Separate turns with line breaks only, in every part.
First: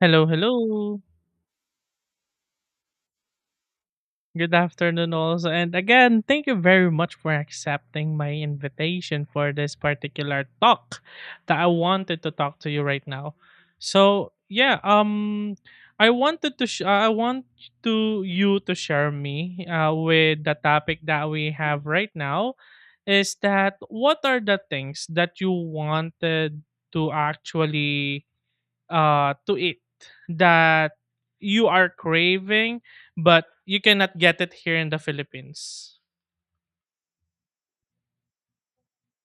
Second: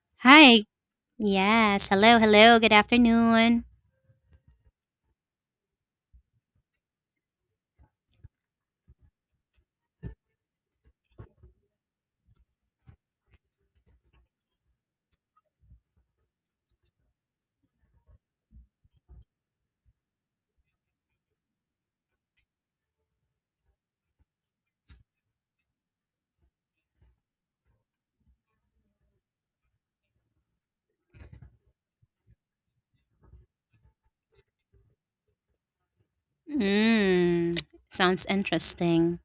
Hello,
Hi.
hello.
Yes. Hello. Hello. Good afternoon.
Good afternoon, also. And again, thank you very much for accepting my invitation for this particular talk that I wanted to talk to you right now. So I want to you to share me with the topic that we have right now is that what are the things that you wanted to actually to eat that you are craving, but you cannot get it here in the Philippines.
Mm, sounds interesting.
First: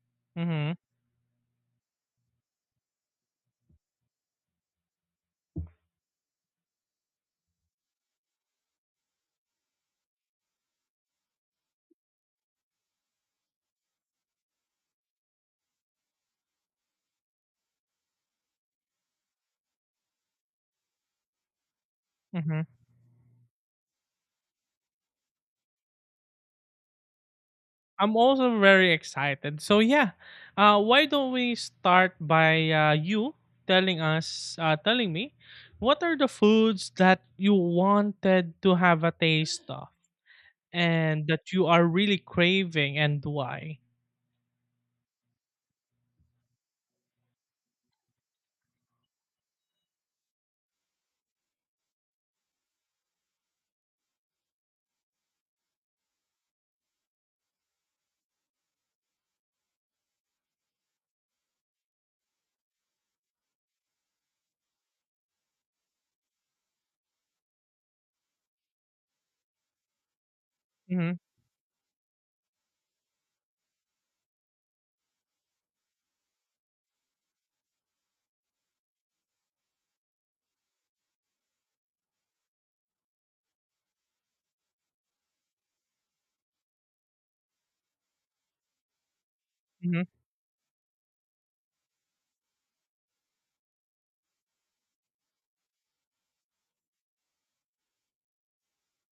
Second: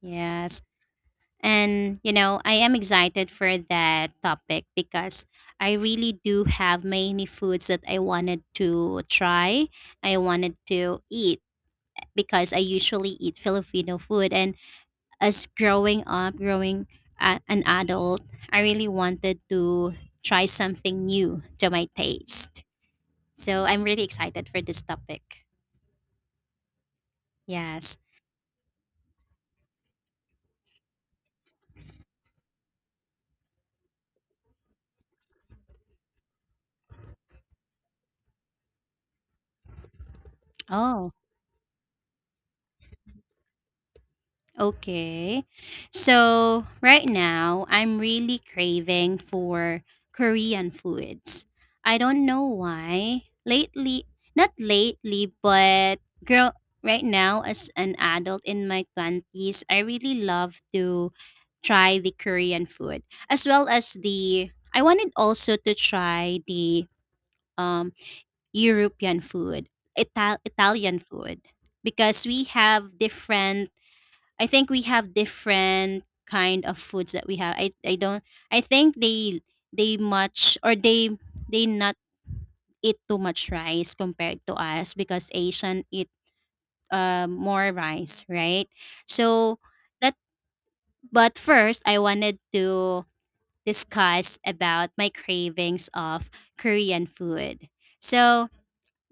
Yes.
Mm-hmm.
And, I am excited for that topic because I really do have many foods that I wanted to try. I wanted to eat because I usually eat Filipino food. And as growing up, growing an adult, I really wanted to try something new to my
Mm-hmm.
taste. So I'm really excited for this topic. Yes.
I'm also very excited. So yeah, why don't we start by you telling us, telling me, what are the foods that you wanted to have a taste of
Oh,
and that you are really craving and why?
okay. So right now, I'm really craving for Korean foods. I don't know why. Lately, not lately, but girl, right now, as an adult in my 20s, I really love to try the Korean food as well as the I wanted also to try the um European food, Italian
Mm-hmm,
food, because we have different. I think we have different kind of foods that we have. I don't. I think they much or they not eat too much rice compared to us because Asian eat more rice, right? So
mm-hmm,
that. But first, I wanted to discuss about my cravings of Korean food. So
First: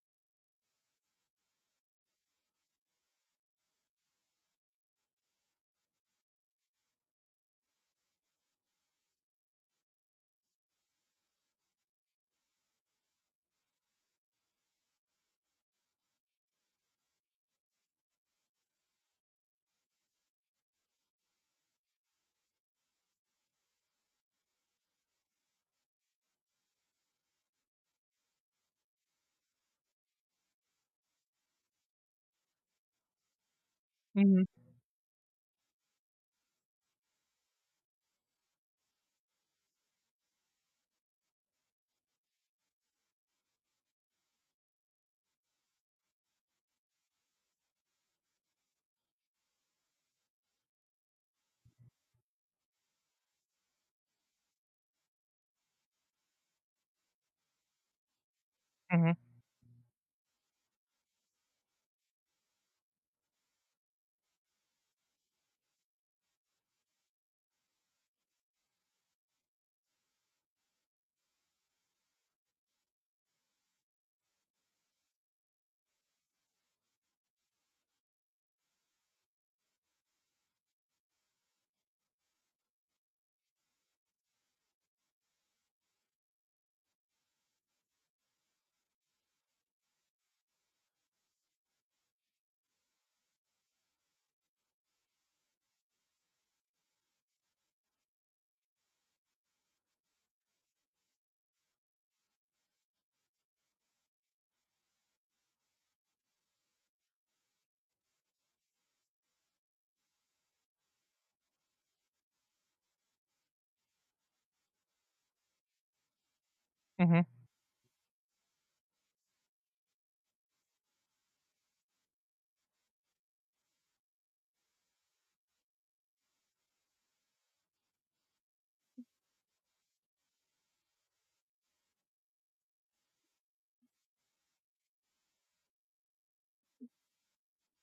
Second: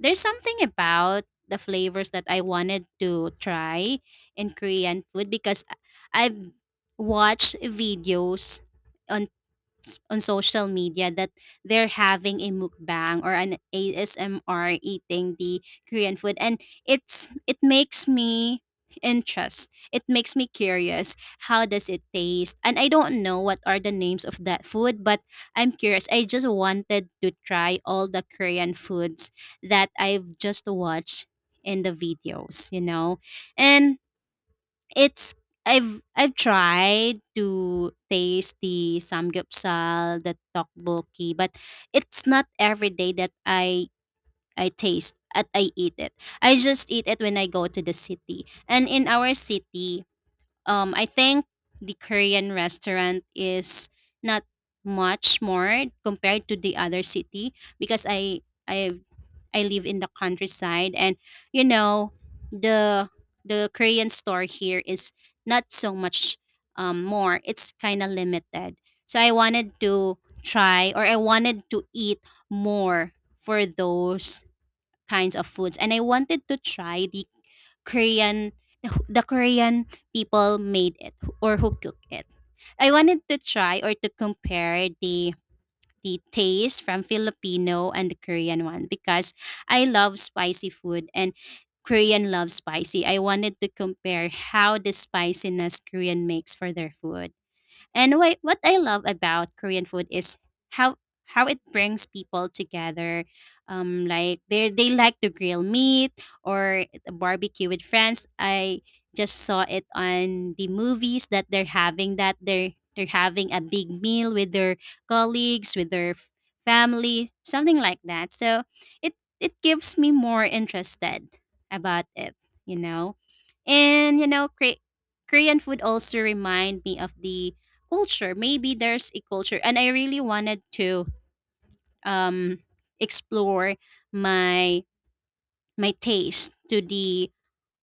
there's something about the flavors that I wanted to try in Korean food because I've watched videos on on social media that they're having a mukbang or an ASMR eating the Korean food and it's it makes me interest it makes me curious how does it taste, and I don't know what are the names of that food, but I'm curious. I just wanted to try all the Korean foods that I've just watched in the videos, you know. And
mm-hmm,
it's I've tried to taste the samgyeopsal, the tteokbokki, but it's not every day that I taste at I eat it. I just eat it when I go to the city. And in our city, I think the Korean restaurant is not much more compared to the other city because I
mm-hmm,
I live in the countryside, and you know the the Korean store here is not so much more. It's kind of limited. So I wanted to try or I wanted to eat more for those kinds of foods, and I wanted to try Korean the Korean people made it or who cooked it. I wanted to try or to compare the taste from Filipino and the Korean one because I love spicy food and Korean loves spicy. I wanted to compare how the spiciness Korean makes for their food. And why, what I love about Korean food is how how it brings people together. Like they like to grill meat or barbecue with friends. I just saw it on the movies that they're having that they're having a big meal with their colleagues, with their
mm-hmm,
family, something like that. So it gives me more interested about it, you know. And you know, Korean food also remind me of the culture. Maybe there's a culture, and I really wanted to um explore my my taste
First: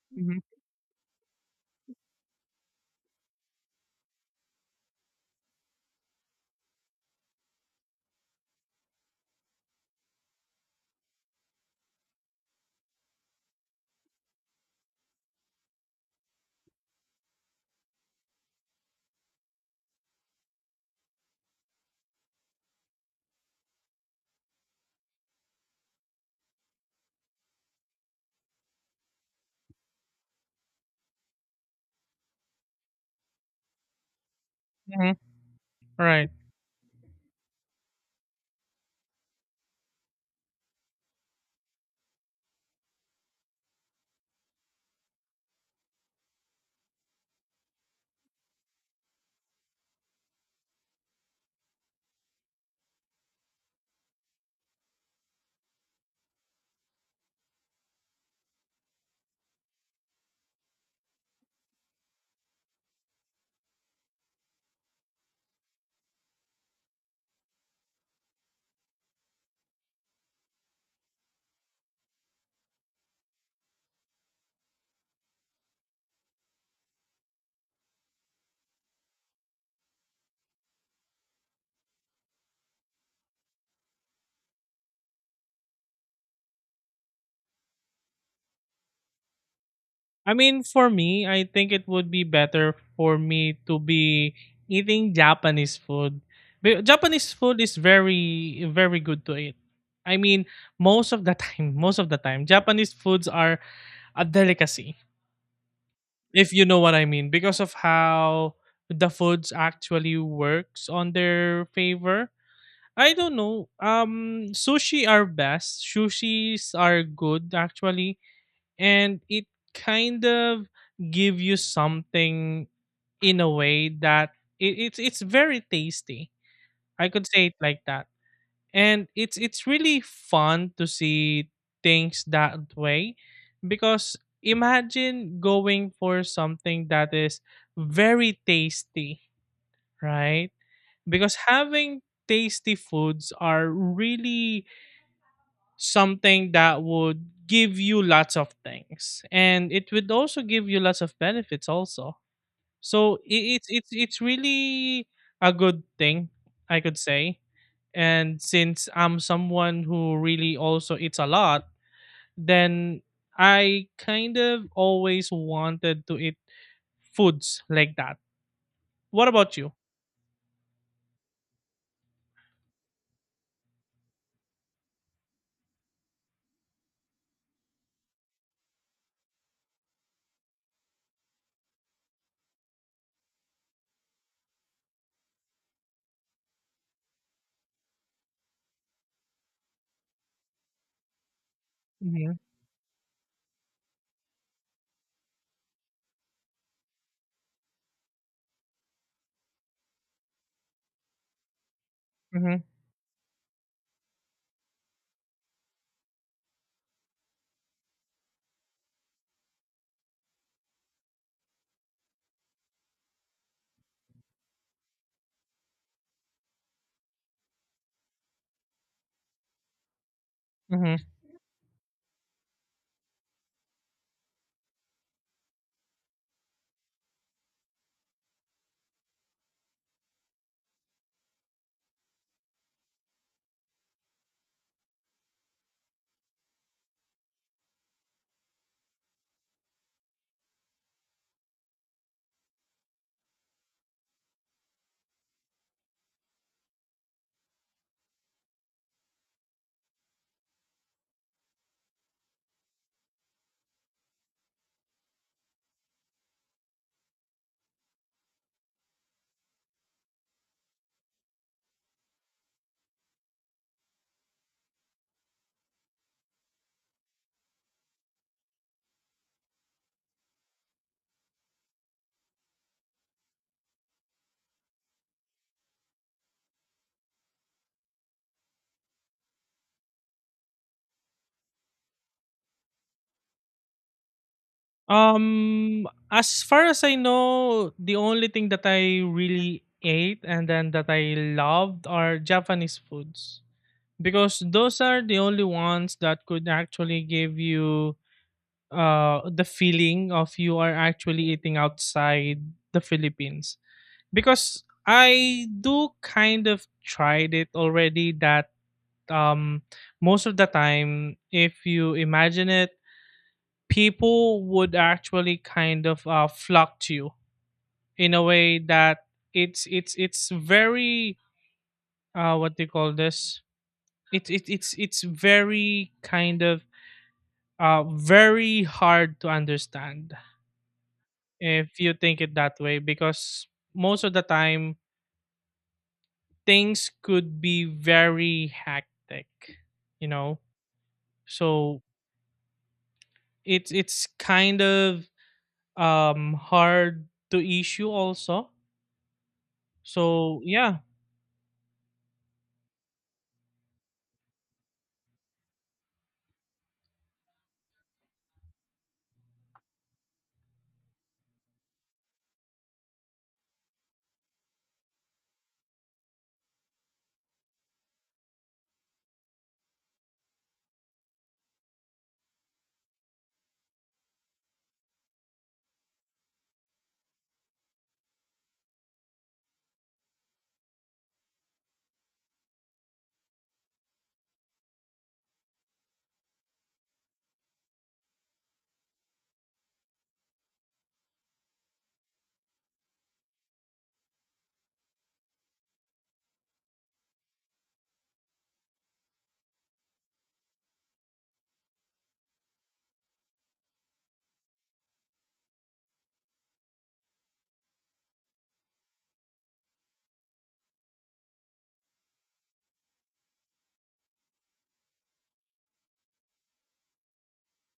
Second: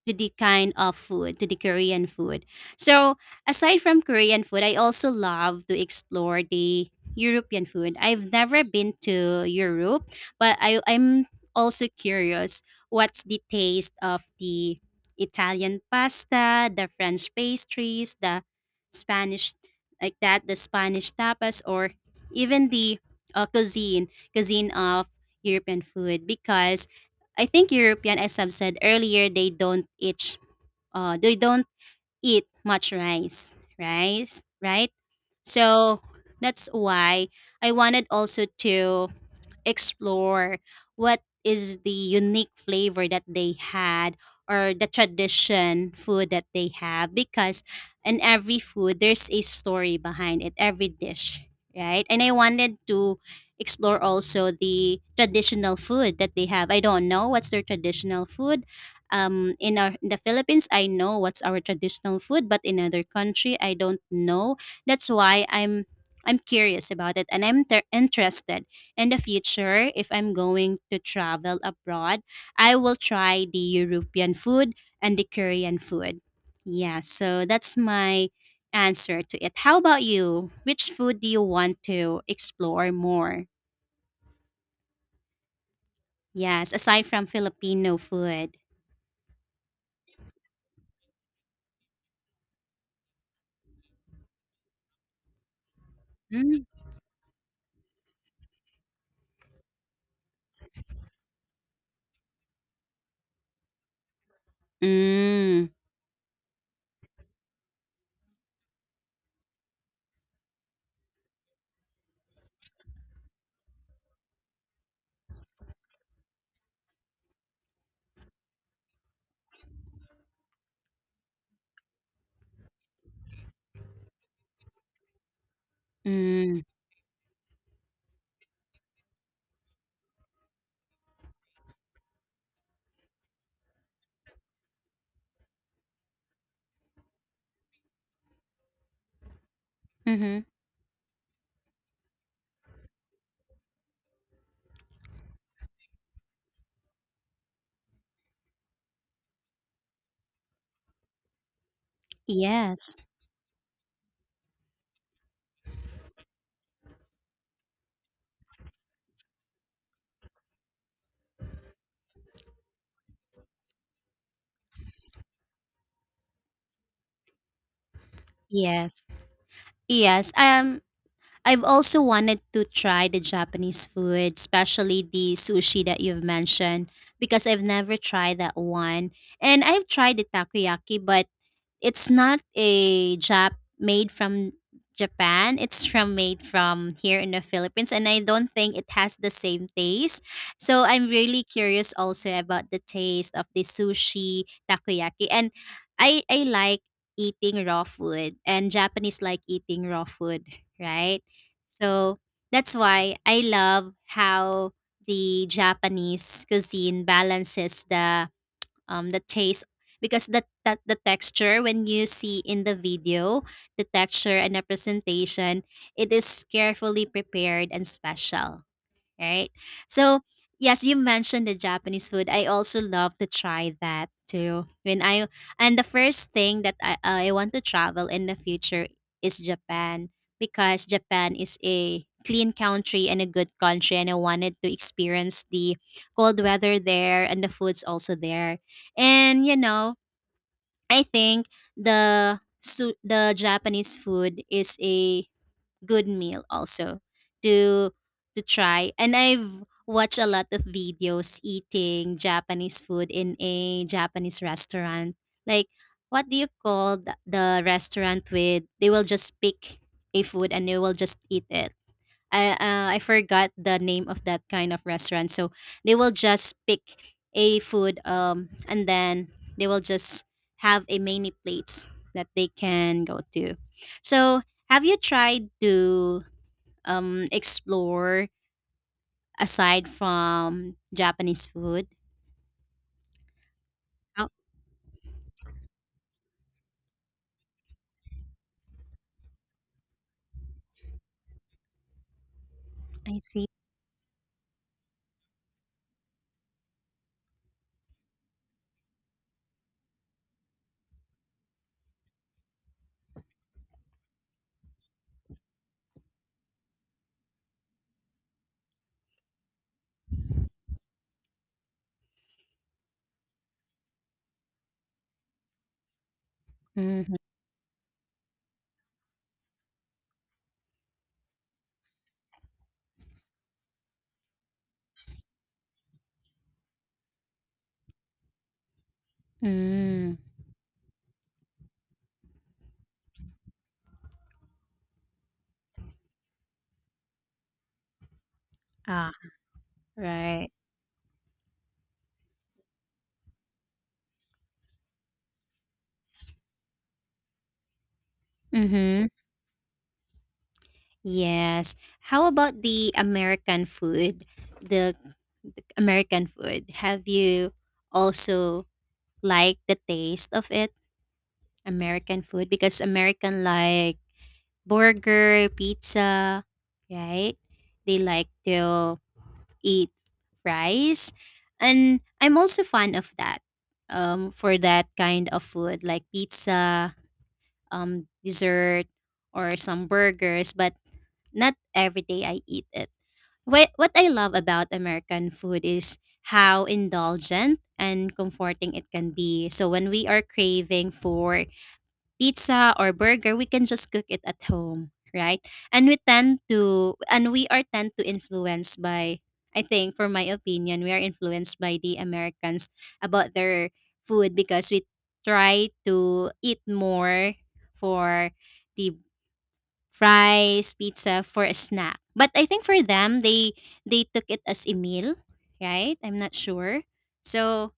to the
mm-hmm,
kind of food, to the Korean food. So, aside from Korean food, I also love to explore the European food. I've never been to Europe, but I'm also curious what's the taste of the Italian pasta, the French pastries, the Spanish, like that, the Spanish tapas, or even the cuisine of European food because I think European, as I've said earlier, they don't eat much rice, right?
mm-hmm.
So
Right.
that's why I wanted also to explore what is the unique flavor that they had or the tradition food that they have because in every food there's a story behind it every dish, right? And I wanted to explore also the traditional food that they have. I don't know what's their traditional food. In our in the Philippines I know what's our traditional food, but in other country I don't know. That's why I'm curious about it, and I'm interested in the future, if I'm going to travel abroad, I will try the European food and the Korean food. Yeah, so that's my answer to it. How about you? Which food do you want to explore more? Yes, aside from Filipino food.
I mean, for me, I think it would be better for me to be eating Japanese food.
Mm.
Japanese food is very, very good to eat. I mean, most of the time, most of the time, Japanese foods are a delicacy,
Mm.
if you know what I mean, because of how the foods actually works on their favor. I don't know. Sushi are best. Sushis are good actually and it kind of give you something in a way that it's it's very tasty
Mm.
I could say it like that, and it's really fun to see things that way, because imagine going for something that is very tasty,
Mm-hmm.
right? Because having tasty foods are really something that would give you lots of things, and it would also give you lots of benefits also.
Yes.
So it's really a good thing I could say, and since I'm someone who really also eats a lot, then I kind of always wanted to eat foods like that.
Yes.
What about you?
Yes. I've also wanted to try the Japanese food, especially the sushi that you've mentioned, because I've never tried that one. And I've tried the takoyaki, but it's not a jap made from Japan. It's from made from here in the Philippines, and I don't think it has the same taste. So I'm really curious also
Mm-hmm,
about the taste of the sushi takoyaki, and I like eating raw food, and Japanese like eating raw food, right? So
mm-hmm,
that's why I love how the Japanese cuisine balances the taste because the that the texture when you see in the video the texture and the presentation it is carefully prepared and special, right? So, yes, you
mm-hmm.
mentioned the Japanese food. I also love to try that too. When I and the first thing that I want to travel in the future is Japan because Japan is a clean country and a good country, and I wanted to experience the cold weather there and the food's also there. And you know, I think the the Japanese food is a good meal also to to try, and I've watched a lot of videos eating Japanese food in a Japanese restaurant, like what do you call the restaurant with they will just pick a food and they will just eat it. I forgot the name of that kind of restaurant. So they will just pick a food and then they will just have a many plates that they can go to. So have you tried to explore aside from Japanese food? Oh,
As far as I know, the only thing that I really ate and then that I loved are Japanese
I
foods
see.
because those are the only ones that could actually give you the feeling of you are actually eating outside the Philippines. Because I do kind of tried it already that um most of the time, if you imagine it, people would actually kind of flock to you
Mm-hmm.
in a way that it's very uh, what they call this, it's it's very kind of very hard to understand
Mm.
if you think it that way, because most of the time things could be very
Ah,
hectic, you know.
right.
So it's kind of hard to issue also.
Mm-hmm.
So yeah.
Yes. How about the American food? The American food, have you also liked the taste of it? American food because American like burger, pizza, right? They like to eat fries. And I'm also fan of that. For that kind of food like pizza, dessert or some burgers, but not every day I eat it. What I love about American food is how indulgent and comforting it can be. So when we are craving for pizza or burger, we can just cook it at home, right? And we tend to and we are tend to influenced by I think for my opinion, we are influenced by the Americans about their food because we try to eat more for the fries, pizza for a snack. But I think for them they took it as a meal, right? I'm not sure. So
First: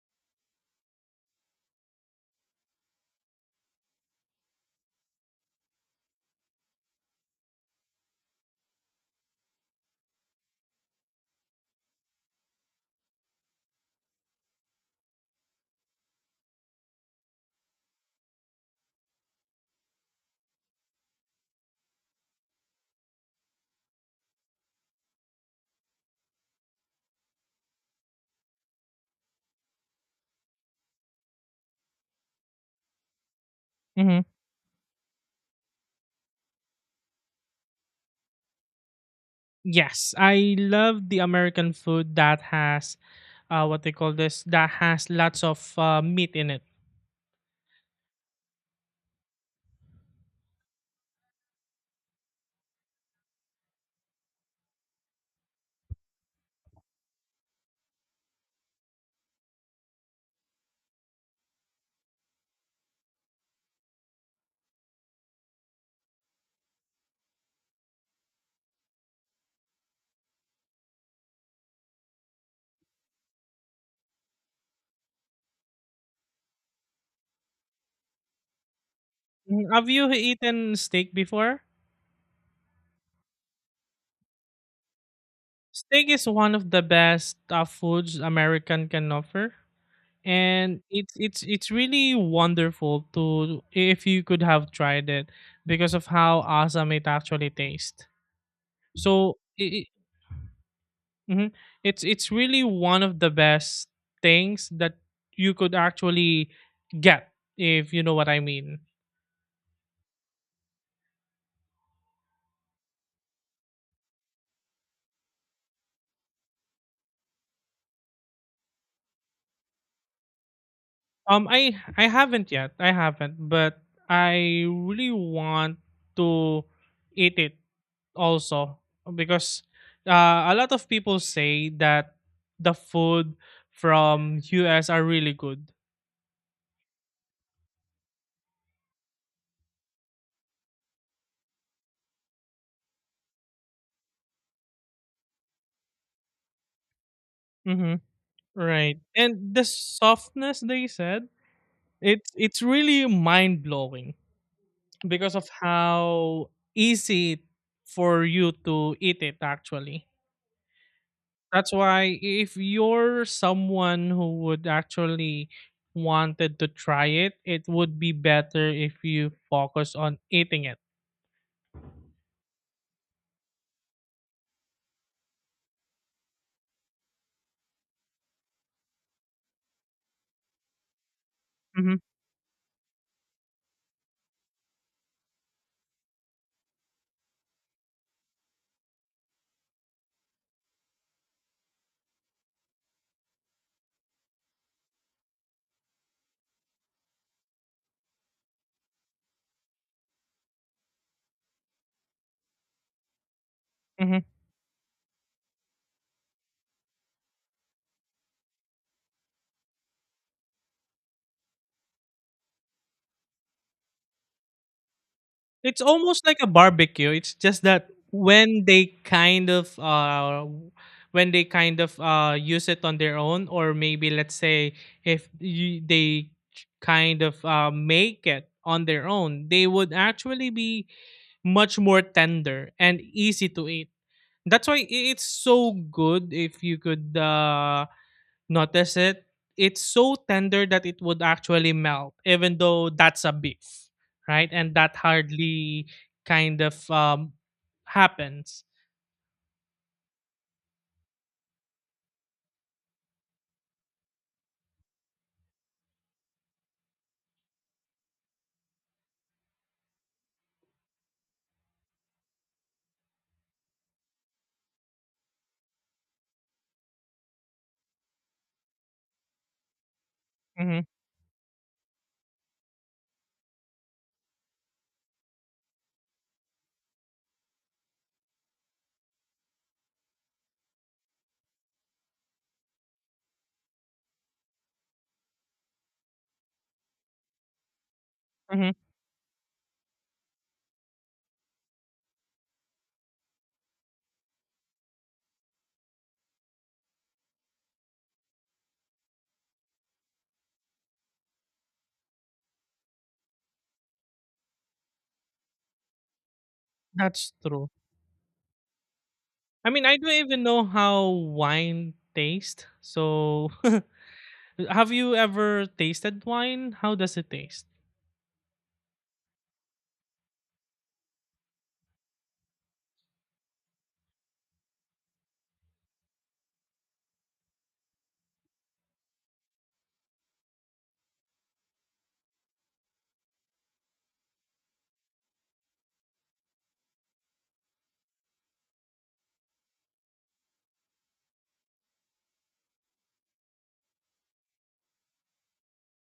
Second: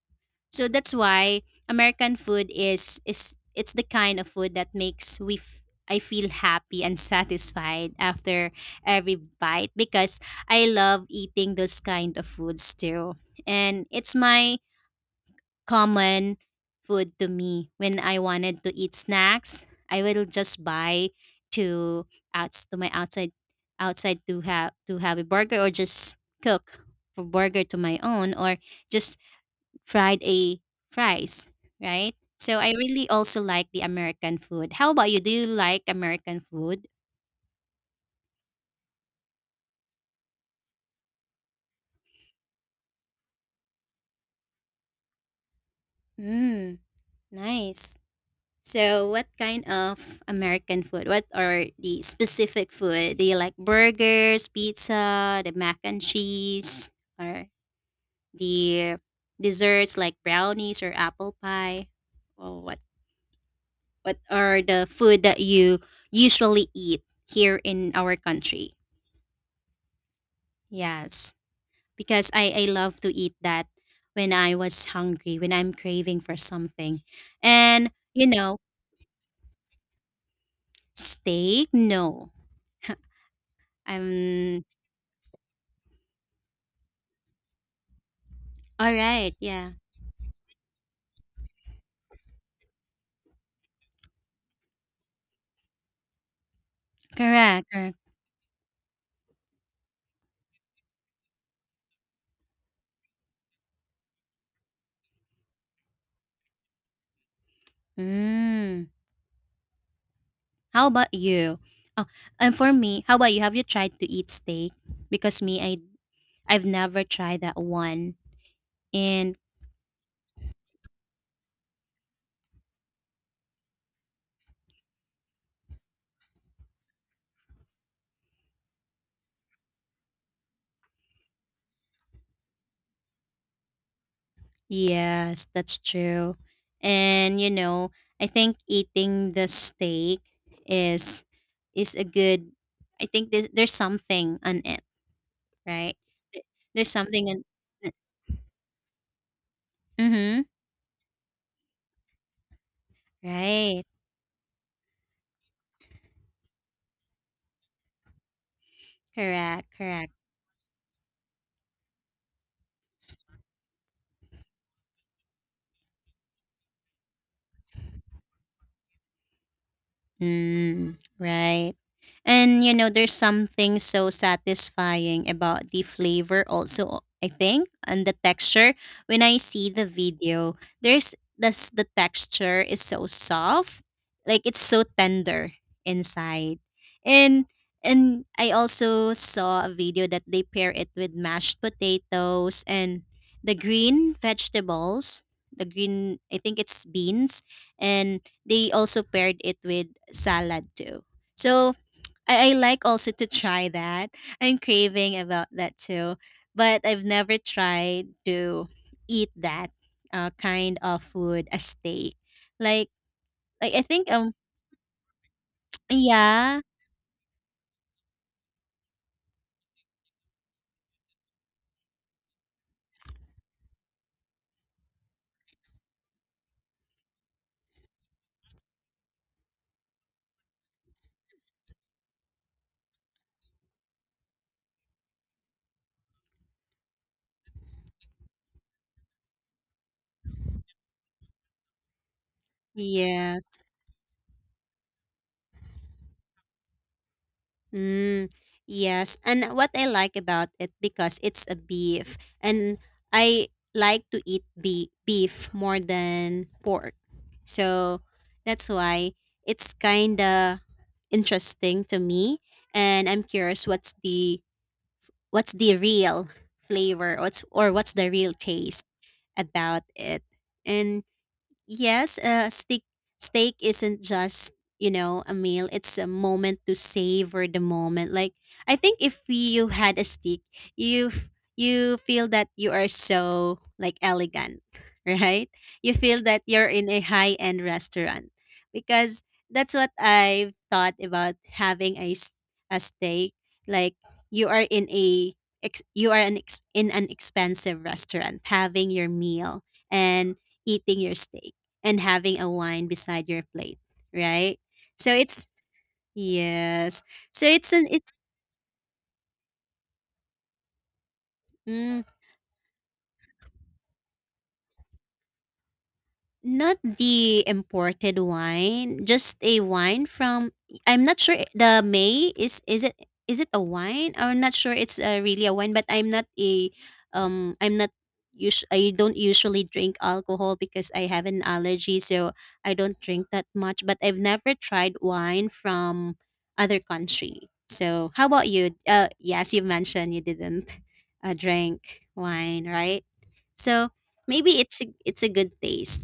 so that's why American food is it's the kind of food that makes we I feel happy and satisfied after every bite because I love eating those kind of foods too. And it's my common food to me. When I wanted to eat snacks, I will just buy to outs to my outside outside to have a burger, or just cook a burger to my own, or just fried a fries, right? So I really also like the
Mhm.
American food. How about you? Do you like American food?
Yes, I love the American food that has uh, what they call this, that has lots of meat in it.
Mm, nice. So, what kind of American food? What are the specific food? Do you like burgers, pizza, the mac and cheese, or the desserts like brownies or apple pie? Or what are the food that you usually eat here in our country? Yes, because I love to eat that when I was hungry, when I'm craving for something. And you know,
Mm, have you eaten steak before?
steak? No. I'm
Steak is one of the best foods American can
alright,
offer,
yeah.
and it's really wonderful to if you could have tried it because of how awesome it actually
Correct, correct.
tastes. So. I hmm it's really one of the best things that you could actually get if you know what I mean.
Mm. How about you? Oh, and for me, how about you? Have you tried to eat steak? Because me, I've never tried that one. And
I haven't yet. I haven't, but I really want to eat it also because a lot of people say that the food from US are really
yes,
good.
that's true. And you know, I think eating the steak is is a good. I think there's something on it, right? There's something in.
Mm-hmm. Right. And the
Mm-hmm.
softness they said, it's really mind
Right.
blowing because of how easy for you to eat it
Correct.
actually.
Correct.
That's why if you're someone who would actually wanted to try it, it would be better if you focus on eating it.
Mm, right. And you know, there's something so satisfying about the flavor also, I think, and the texture. When I see the video, there's this the texture is so soft, like it's so tender inside. And and I also saw a video that they pair it with mashed potatoes and the green vegetables, the green I think it's beans and they also paired it with salad too. So I like also to try that.
Mm-hmm.
I'm craving about that too. But I've never tried to eat that kind of food, a steak. Like like I think
It's almost like a
yeah.
barbecue. It's just that when they kind of uh, use it on their own, or maybe let's say if they kind of make it on their own, they would actually be much more tender and easy to eat. That's why it's so good if you could notice it. It's so tender that it would actually melt, even though that's a
Yes.
beef, right? And that hardly kind of
Mm,
happens.
yes. And what I like about it because it's a beef and I like to eat beef more than pork. So that's why it's kind of interesting to me, and I'm curious what's the real flavor what's or what's the real taste about it.
hmm
And yes, steak isn't just a meal; it's a moment to savor the moment. Like I think if you had a steak, you feel that you are so like elegant, right? You feel that you're in a high end restaurant
hmm
because that's what I've thought about having a steak. Like you are in you are an ex- in an expensive restaurant having your meal and eating your steak and having a wine beside your plate, right? So it's yes.
That's
So
true.
it's an it's
I mean, I don't even know how wine
mm.
tastes. So, have you ever tasted wine?
Not
How does it
the
taste?
imported wine, just a wine from I'm not sure the May is it a wine? I'm not sure it's really a wine, but I'm not a I'm not us- I don't usually drink alcohol because I have an allergy, so I don't drink that much, but I've never tried wine from other country. So, how about you? Yes, you mentioned you didn't a drink, wine, right? So maybe it's a good taste.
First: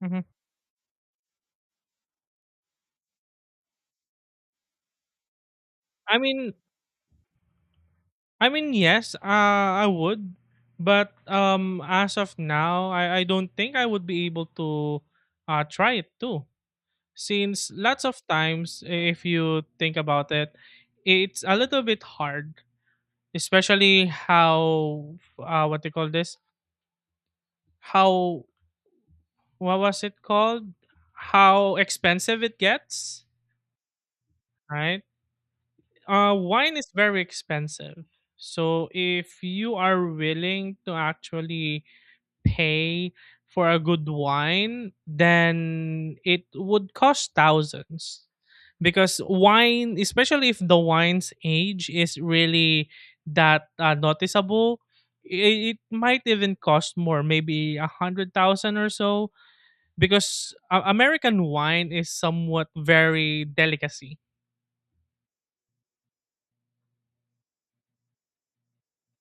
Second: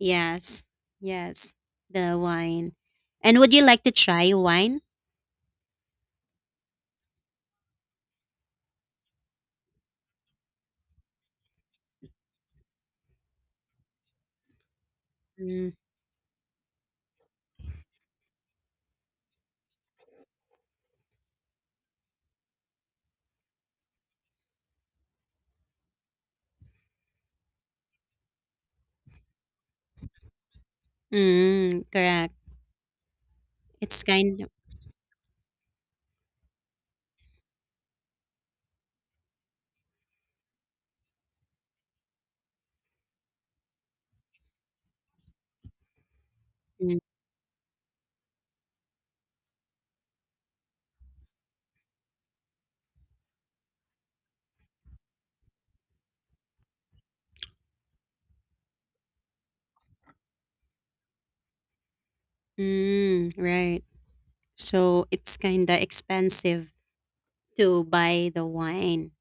hmm
yes, the wine. And would you like to try wine?
I mean, I mean, yes, I would, but as of now, I don't think I would be able to
Mm,
try it too. Since lots of times if you think about it, it's a little bit hard, especially how what they call this how what was it called how
mm, correct.
expensive it gets,
It's kind of
right? Wine is very expensive, so if you are willing to actually pay for a good wine, then it would
mm,
cost thousands. Because wine, especially if the wine's age is really that noticeable, it might even cost more, maybe a hundred thousand or so. Because American wine is somewhat
mm,
very
right.
delicacy.
So it's kind of expensive to buy the wine.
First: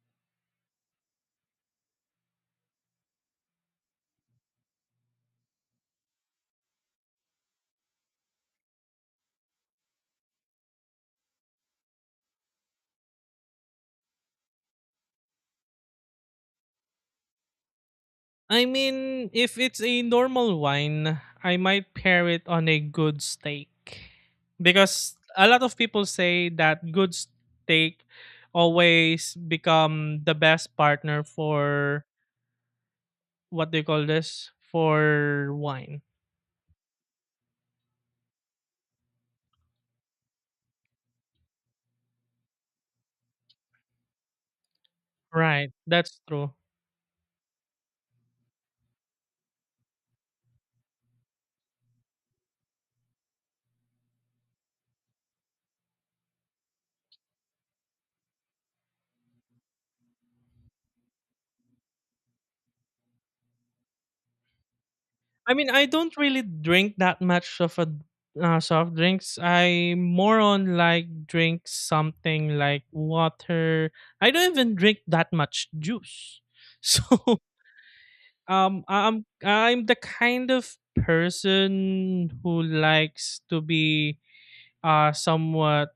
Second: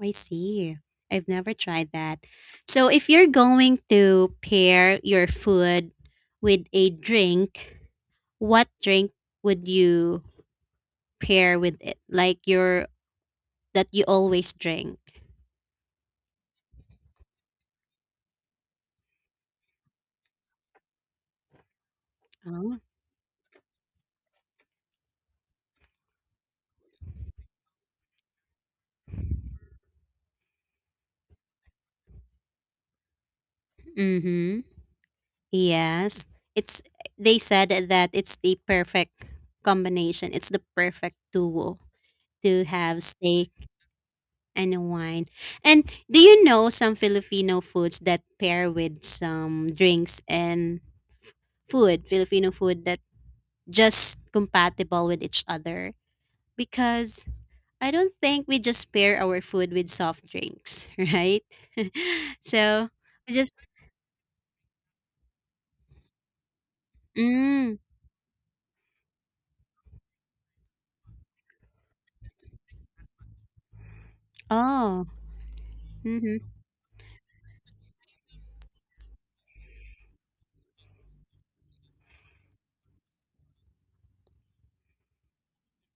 I see. I've never tried that. So if you're going to pair your food with a drink, what drink would you pair with it, like your that you always drink.
I mean, if it's a normal wine, I might pair it on
Oh.
a good steak. Because a lot of people say that good steak always become the best partner for what they call this?
Mm-hmm.
For wine.
Yes. It's they said that it's the perfect combination. It's the perfect duo to have steak and wine.
Right.
And do
That's
you
true.
know some Filipino foods that pair with some drinks and f- food, Filipino food that just compatible with each other? Because I don't think we just pair our food with soft drinks, right? So I just
I mean, I don't really drink that much
mm
of a soft drinks. I more on like drink something like water. I don't even drink
oh
that much
mm-hmm.
juice. So I'm the kind of person who likes to be somewhat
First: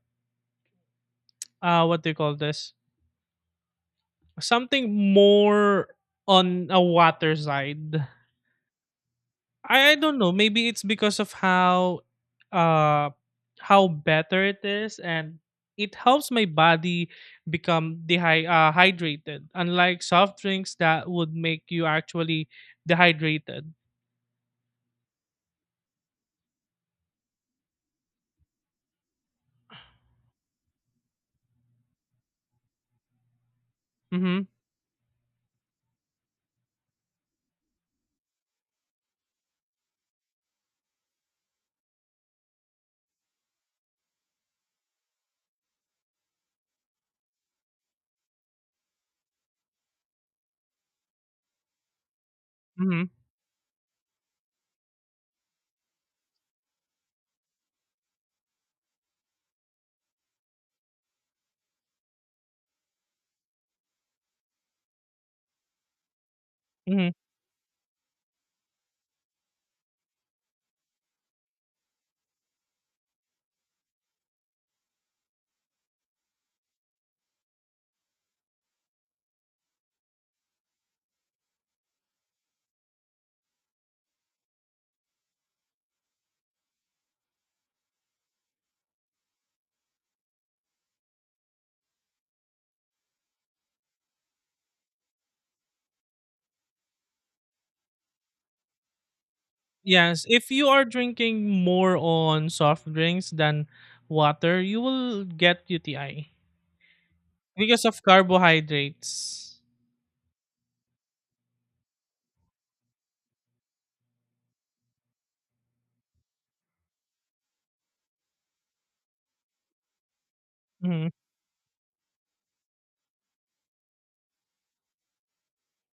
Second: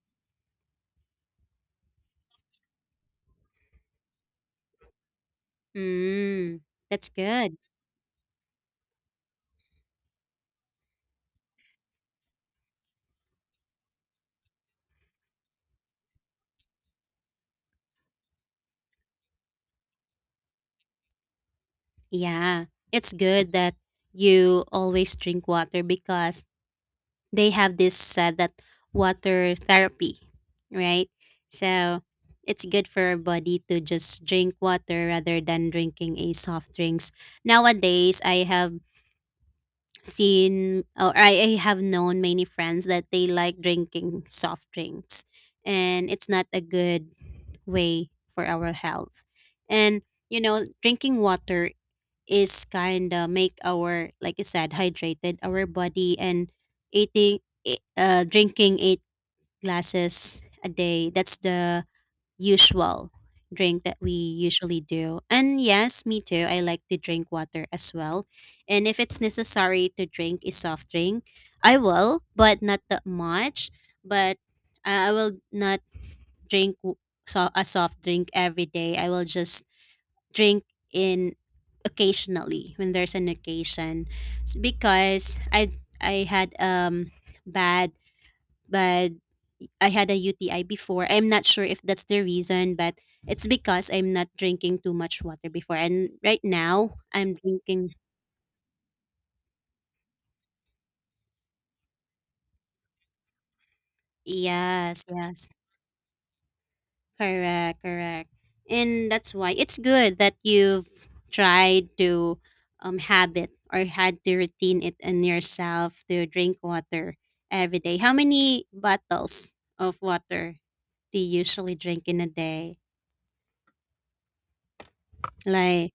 what do you call this? Something more
Mm,
on a
that's
water
good.
side. I don't know. Maybe it's because of uh how better it is, and it helps my body become hydrated, unlike soft drinks that would make you actually
Yeah, it's good
dehydrated.
that you always drink water because they have this said that water therapy, right? So it's good for our body to just
Mhm.
drink water rather than drinking a soft drinks. Nowadays, I have seen or I have known many friends that they like drinking soft drinks and it's not a good way for our health and you know drinking water is
Mhm.
kind of make our like I said hydrated our body and eating drinking eight glasses a day, that's the usual drink that we usually do. And yes, me too. I like to
Mhm.
drink water as well. And if it's necessary to drink a soft drink, I will, but not that much. But I will not drink w- so a soft drink every day. I will just drink in occasionally when there's an occasion because I had bad bad I had a UTI before. I'm not sure if that's the reason, but it's because I'm not drinking too much water before. And right now, I'm drinking.
Yes, if you are drinking more on soft drinks than water, you
Yes,
will
yes.
get UTI
Correct,
because of
correct. And that's why
carbohydrates.
it's good that you've tried to habit or had to routine it in yourself to drink water every day. How many bottles of water
Mm-hmm.
do you usually drink in a day? Like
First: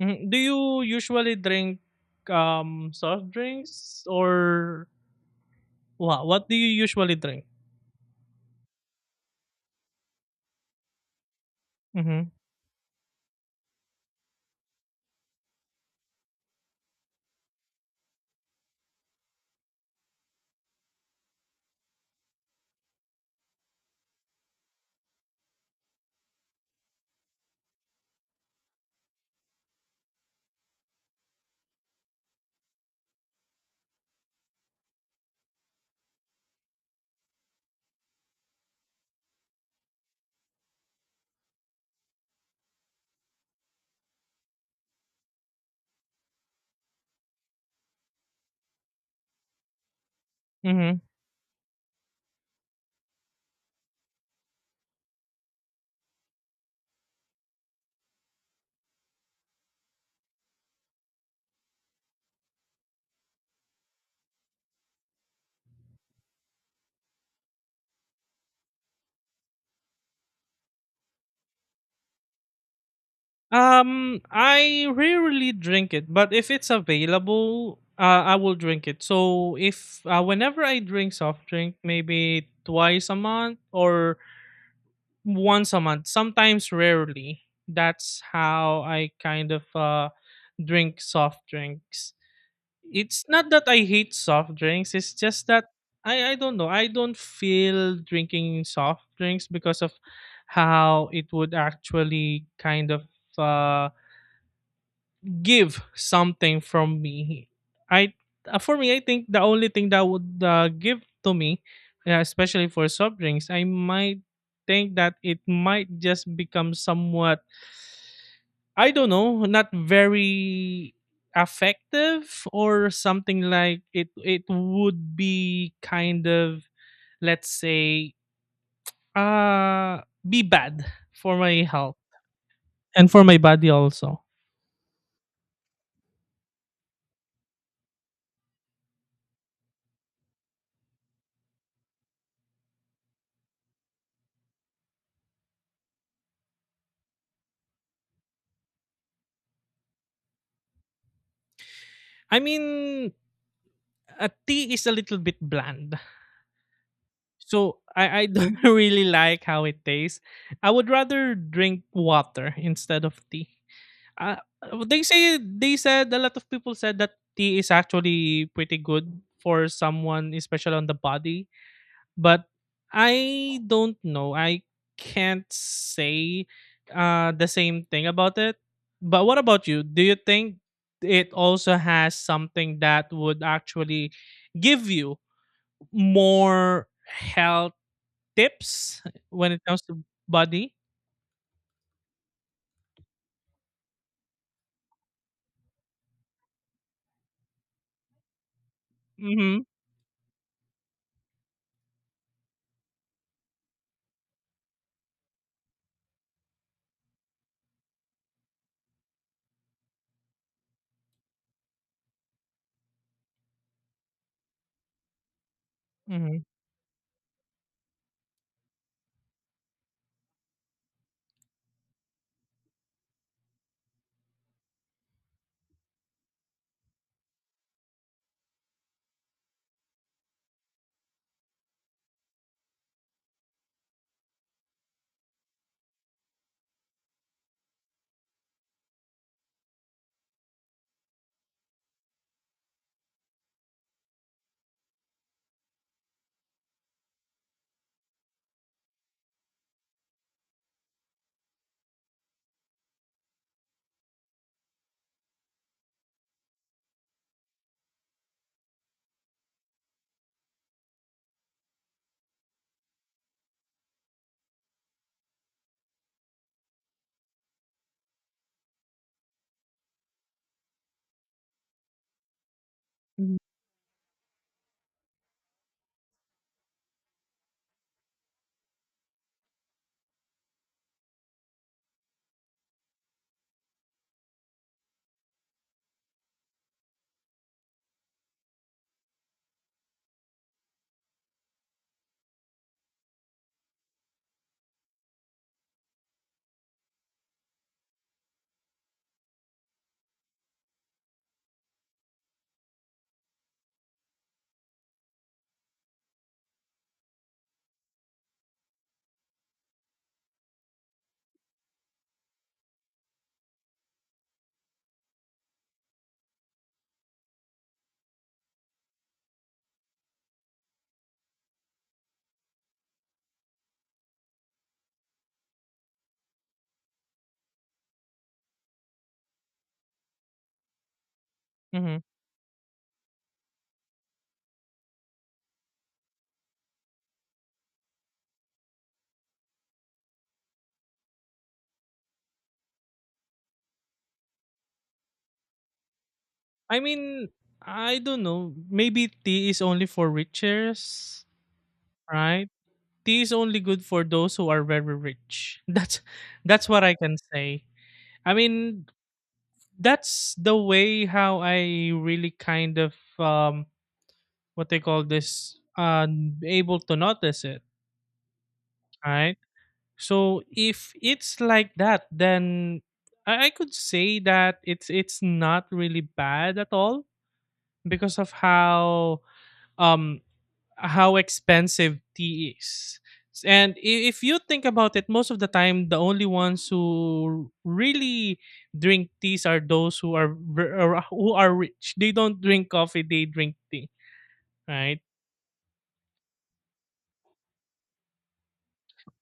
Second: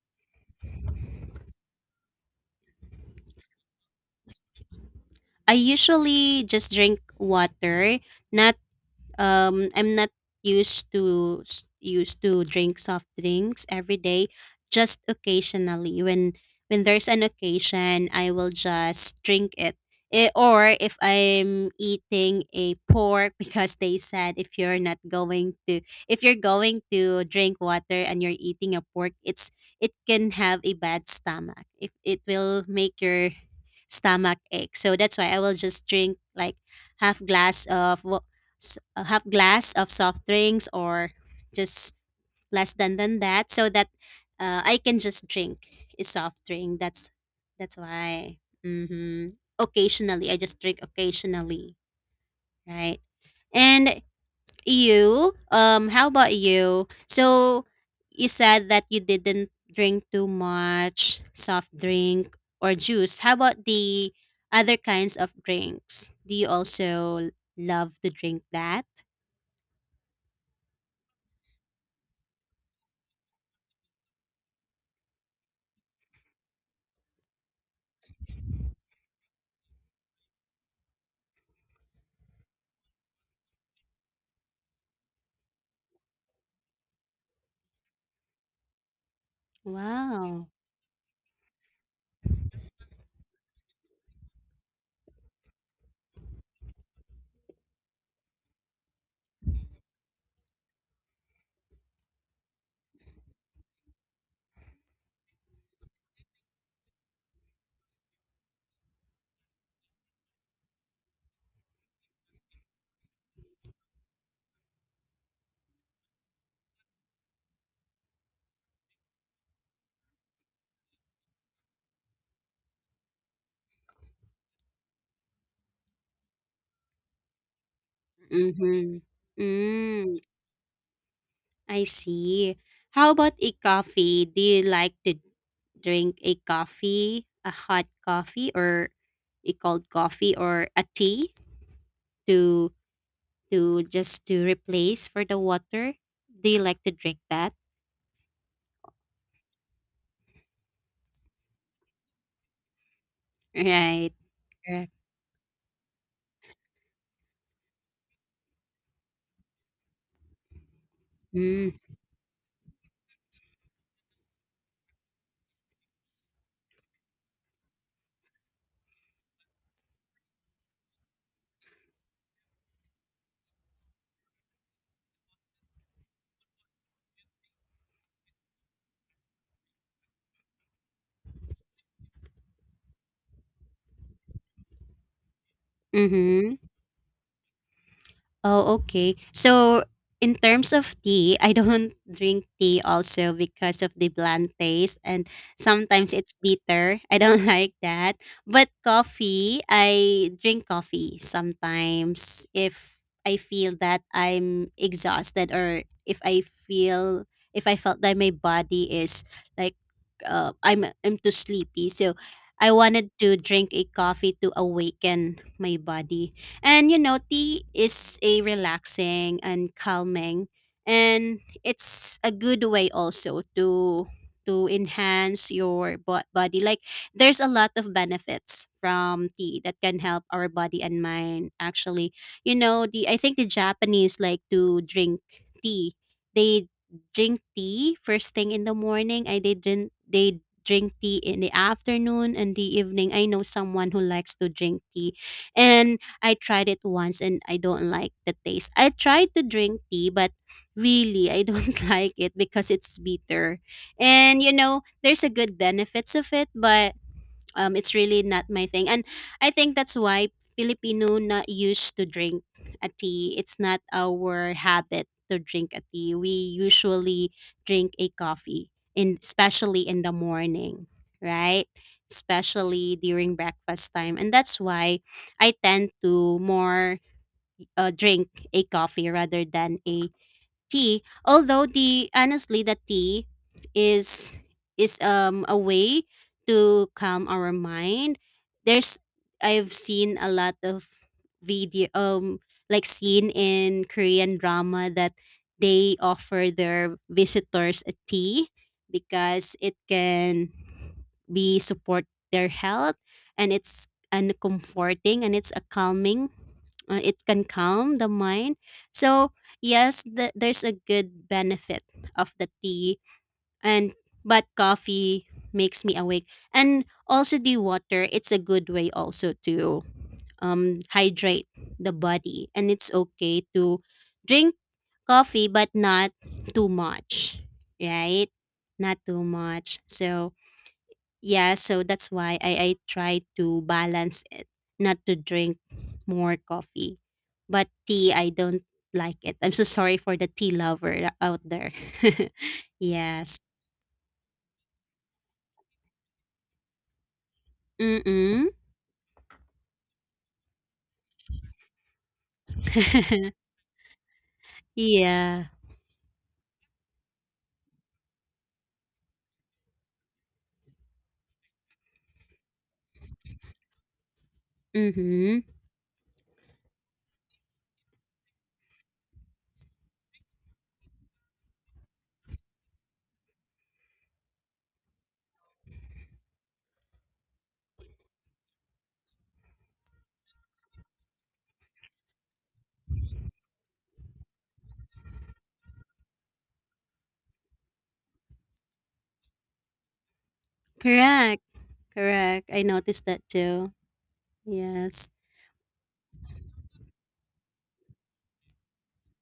Mhm. Do you usually drink soft drinks or
I
what?
usually
What do you
just drink
usually drink?
water not I'm not used
Mhm.
to drink soft drinks every day, just occasionally when there's an occasion I will just drink it. Eh, or if I'm eating a pork because they said if you're not going to if you're going to drink water and you're eating a pork it's it can have a bad stomach if it will make your stomach ache, so that's why I will just drink like half glass of wa- s- a half glass of soft drinks or just less than that so that I can just drink a soft drink. That's why. Mm-hmm. Occasionally, I just drink
Mhm.
occasionally, right? And you, how about you? So you said that you didn't drink too much soft drink or juice. How about the other kinds of drinks? Do you also love to drink that?
I rarely drink it, but if it's available, I will drink it. So if whenever I drink soft drink, maybe twice a month or once a month, sometimes rarely. That's how I kind of
Wow.
drink soft drinks. It's not that I hate soft drinks, it's just that I don't know. I don't feel drinking soft drinks because of how it would actually kind of uh, give something from me. I for me, I think the only thing that would give to me, especially for soft drinks, I might think that it might just become somewhat I don't know, not very effective, or something like it would be kind of let's say
Mhm.
uh
Mm,
be bad for my
I
health
see. How
and for
about
my
a
body also.
coffee? Do you like to drink a coffee, a hot coffee or a cold coffee or a tea to to just to replace for the water? Do you like to drink that?
I mean
Right.
A tea is
Correct.
a little bit bland. So I don't really like how it tastes. I would rather
Mm.
drink water instead of tea. Uh, they say they said a lot of people said that tea is actually pretty good for someone, especially on the body. But I don't know. I can't say the same thing about it. But what about you? Do you think it also has something that would actually give you
Mhm.
more health
Oh,
tips
okay.
when it comes
So
to
in terms
body.
of tea, I don't drink tea also because of the bland taste and sometimes it's bitter. I don't like that. But coffee,
Mhm,
I drink coffee sometimes if I feel that I'm exhausted or if I feel if I felt that my body is like I'm too sleepy. So I wanted to drink a coffee to awaken my body.
mhm,
And you know, tea is a relaxing and calming and it's a good way also to enhance your body. Like there's a lot of benefits from tea that can help our body and mind actually. You know, the I think the Japanese like to drink tea. They drink tea first thing in the morning. I they drink tea in the afternoon and the evening. I know someone who likes to drink tea. And I tried it once and I don't like the taste. I tried to drink tea, but really I don't like it because it's bitter. And you know, there's a good benefits of it, but it's really not my thing. And I think that's why Filipino not used to drink a tea. It's not our habit to drink a tea. We usually drink a coffee, in especially in the morning, right? Especially during breakfast time, and that's why I tend to more drink a coffee rather than a tea, although the honestly the tea is is a way to calm our mind. There's I've seen a lot of video like seen in Korean drama that they offer their visitors a tea because it can be support their health and it's and comforting and it's a calming it can calm the mind so yes, there's a good benefit of the tea and but coffee makes me awake. And also the water, it's a good way also to hydrate the body, and it's okay to drink coffee but not too much, right? Not too much. So yeah, so
mhm.
that's why I try to balance it, not to drink more coffee. But tea, I don't like it. I'm so sorry for the tea lover out there. Yes.
I mean, I don't
Mm-mm.
know. Maybe tea is only for riches, right? Tea is only good for those who are very
Yeah.
rich. That's what I can say. I mean, that's the way how I really kind of um what they call
Mm-hmm.
this uh able to notice it, right? So if it's like that, then I could say that it's not really bad at all because of um how expensive tea is. And if you think about it, most of the time, the only ones who really drink teas are those who are ver- or who
Correct.
are rich. They don't
Correct. I
drink
noticed
coffee;
that
they drink
too.
tea, right?
Yes.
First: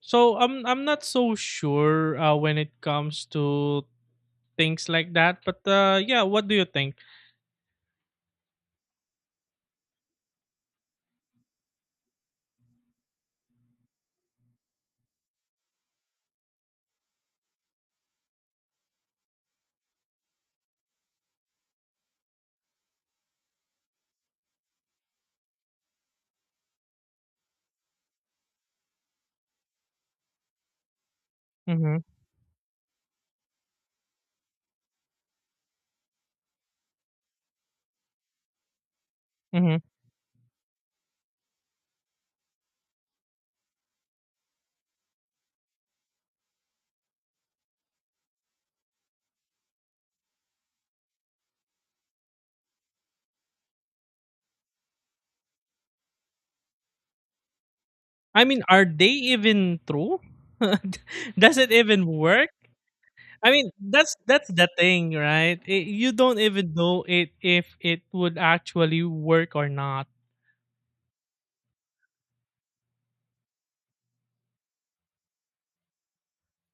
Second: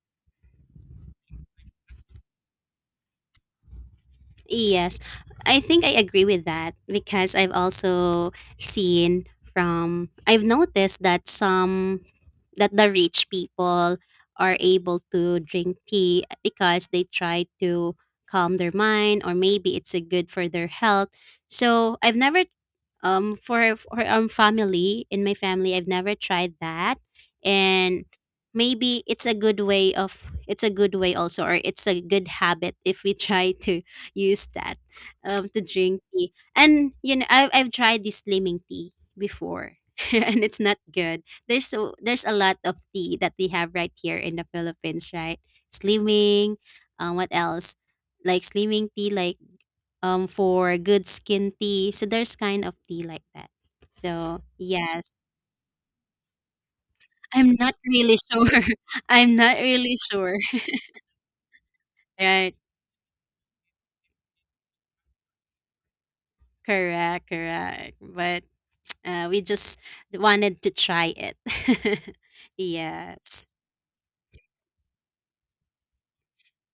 So I'm not so sure when it comes to things
Yes.
like that.
I
But
think I
yeah,
agree with
what do you
that
think?
because I've also seen from I've noticed that some that the rich people are able to drink tea because they try to calm their mind or maybe it's a good for their health, so I've never for family in my family I've never tried that and maybe it's a good way of it's a good way also or it's
hmm
a good habit if we try to use that to drink tea. And you know I've tried this slimming tea before
hmm
and it's not good. There's so there's a lot of tea that we have right here in the Philippines, right? Slimming, what else? Like slimming tea, like for good skin tea. So there's kind of tea like that. So yes, I'm not really
I
sure.
mean, are they
I'm not
even
really
true?
sure.
Does it even work?
Right?
I mean, that's the thing, right? You don't even know
Correct,
it if
correct.
it would
But
actually
we
work or
just
not.
wanted to try it. Yes.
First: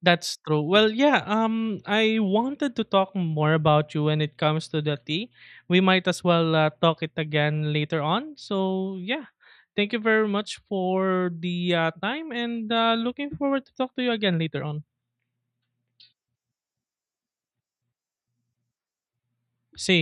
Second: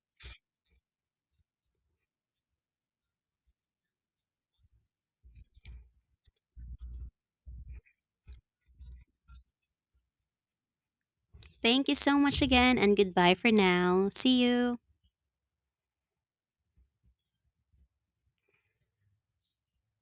That's true. Well, yeah. I wanted to talk more about you when it comes to the tea. We might as well talk it again later on. So yeah, thank you very much for the
Thank you so
time,
much
and
again, and
looking
goodbye for
forward to talk to
now.
you again
See
later
you.
on. Sim,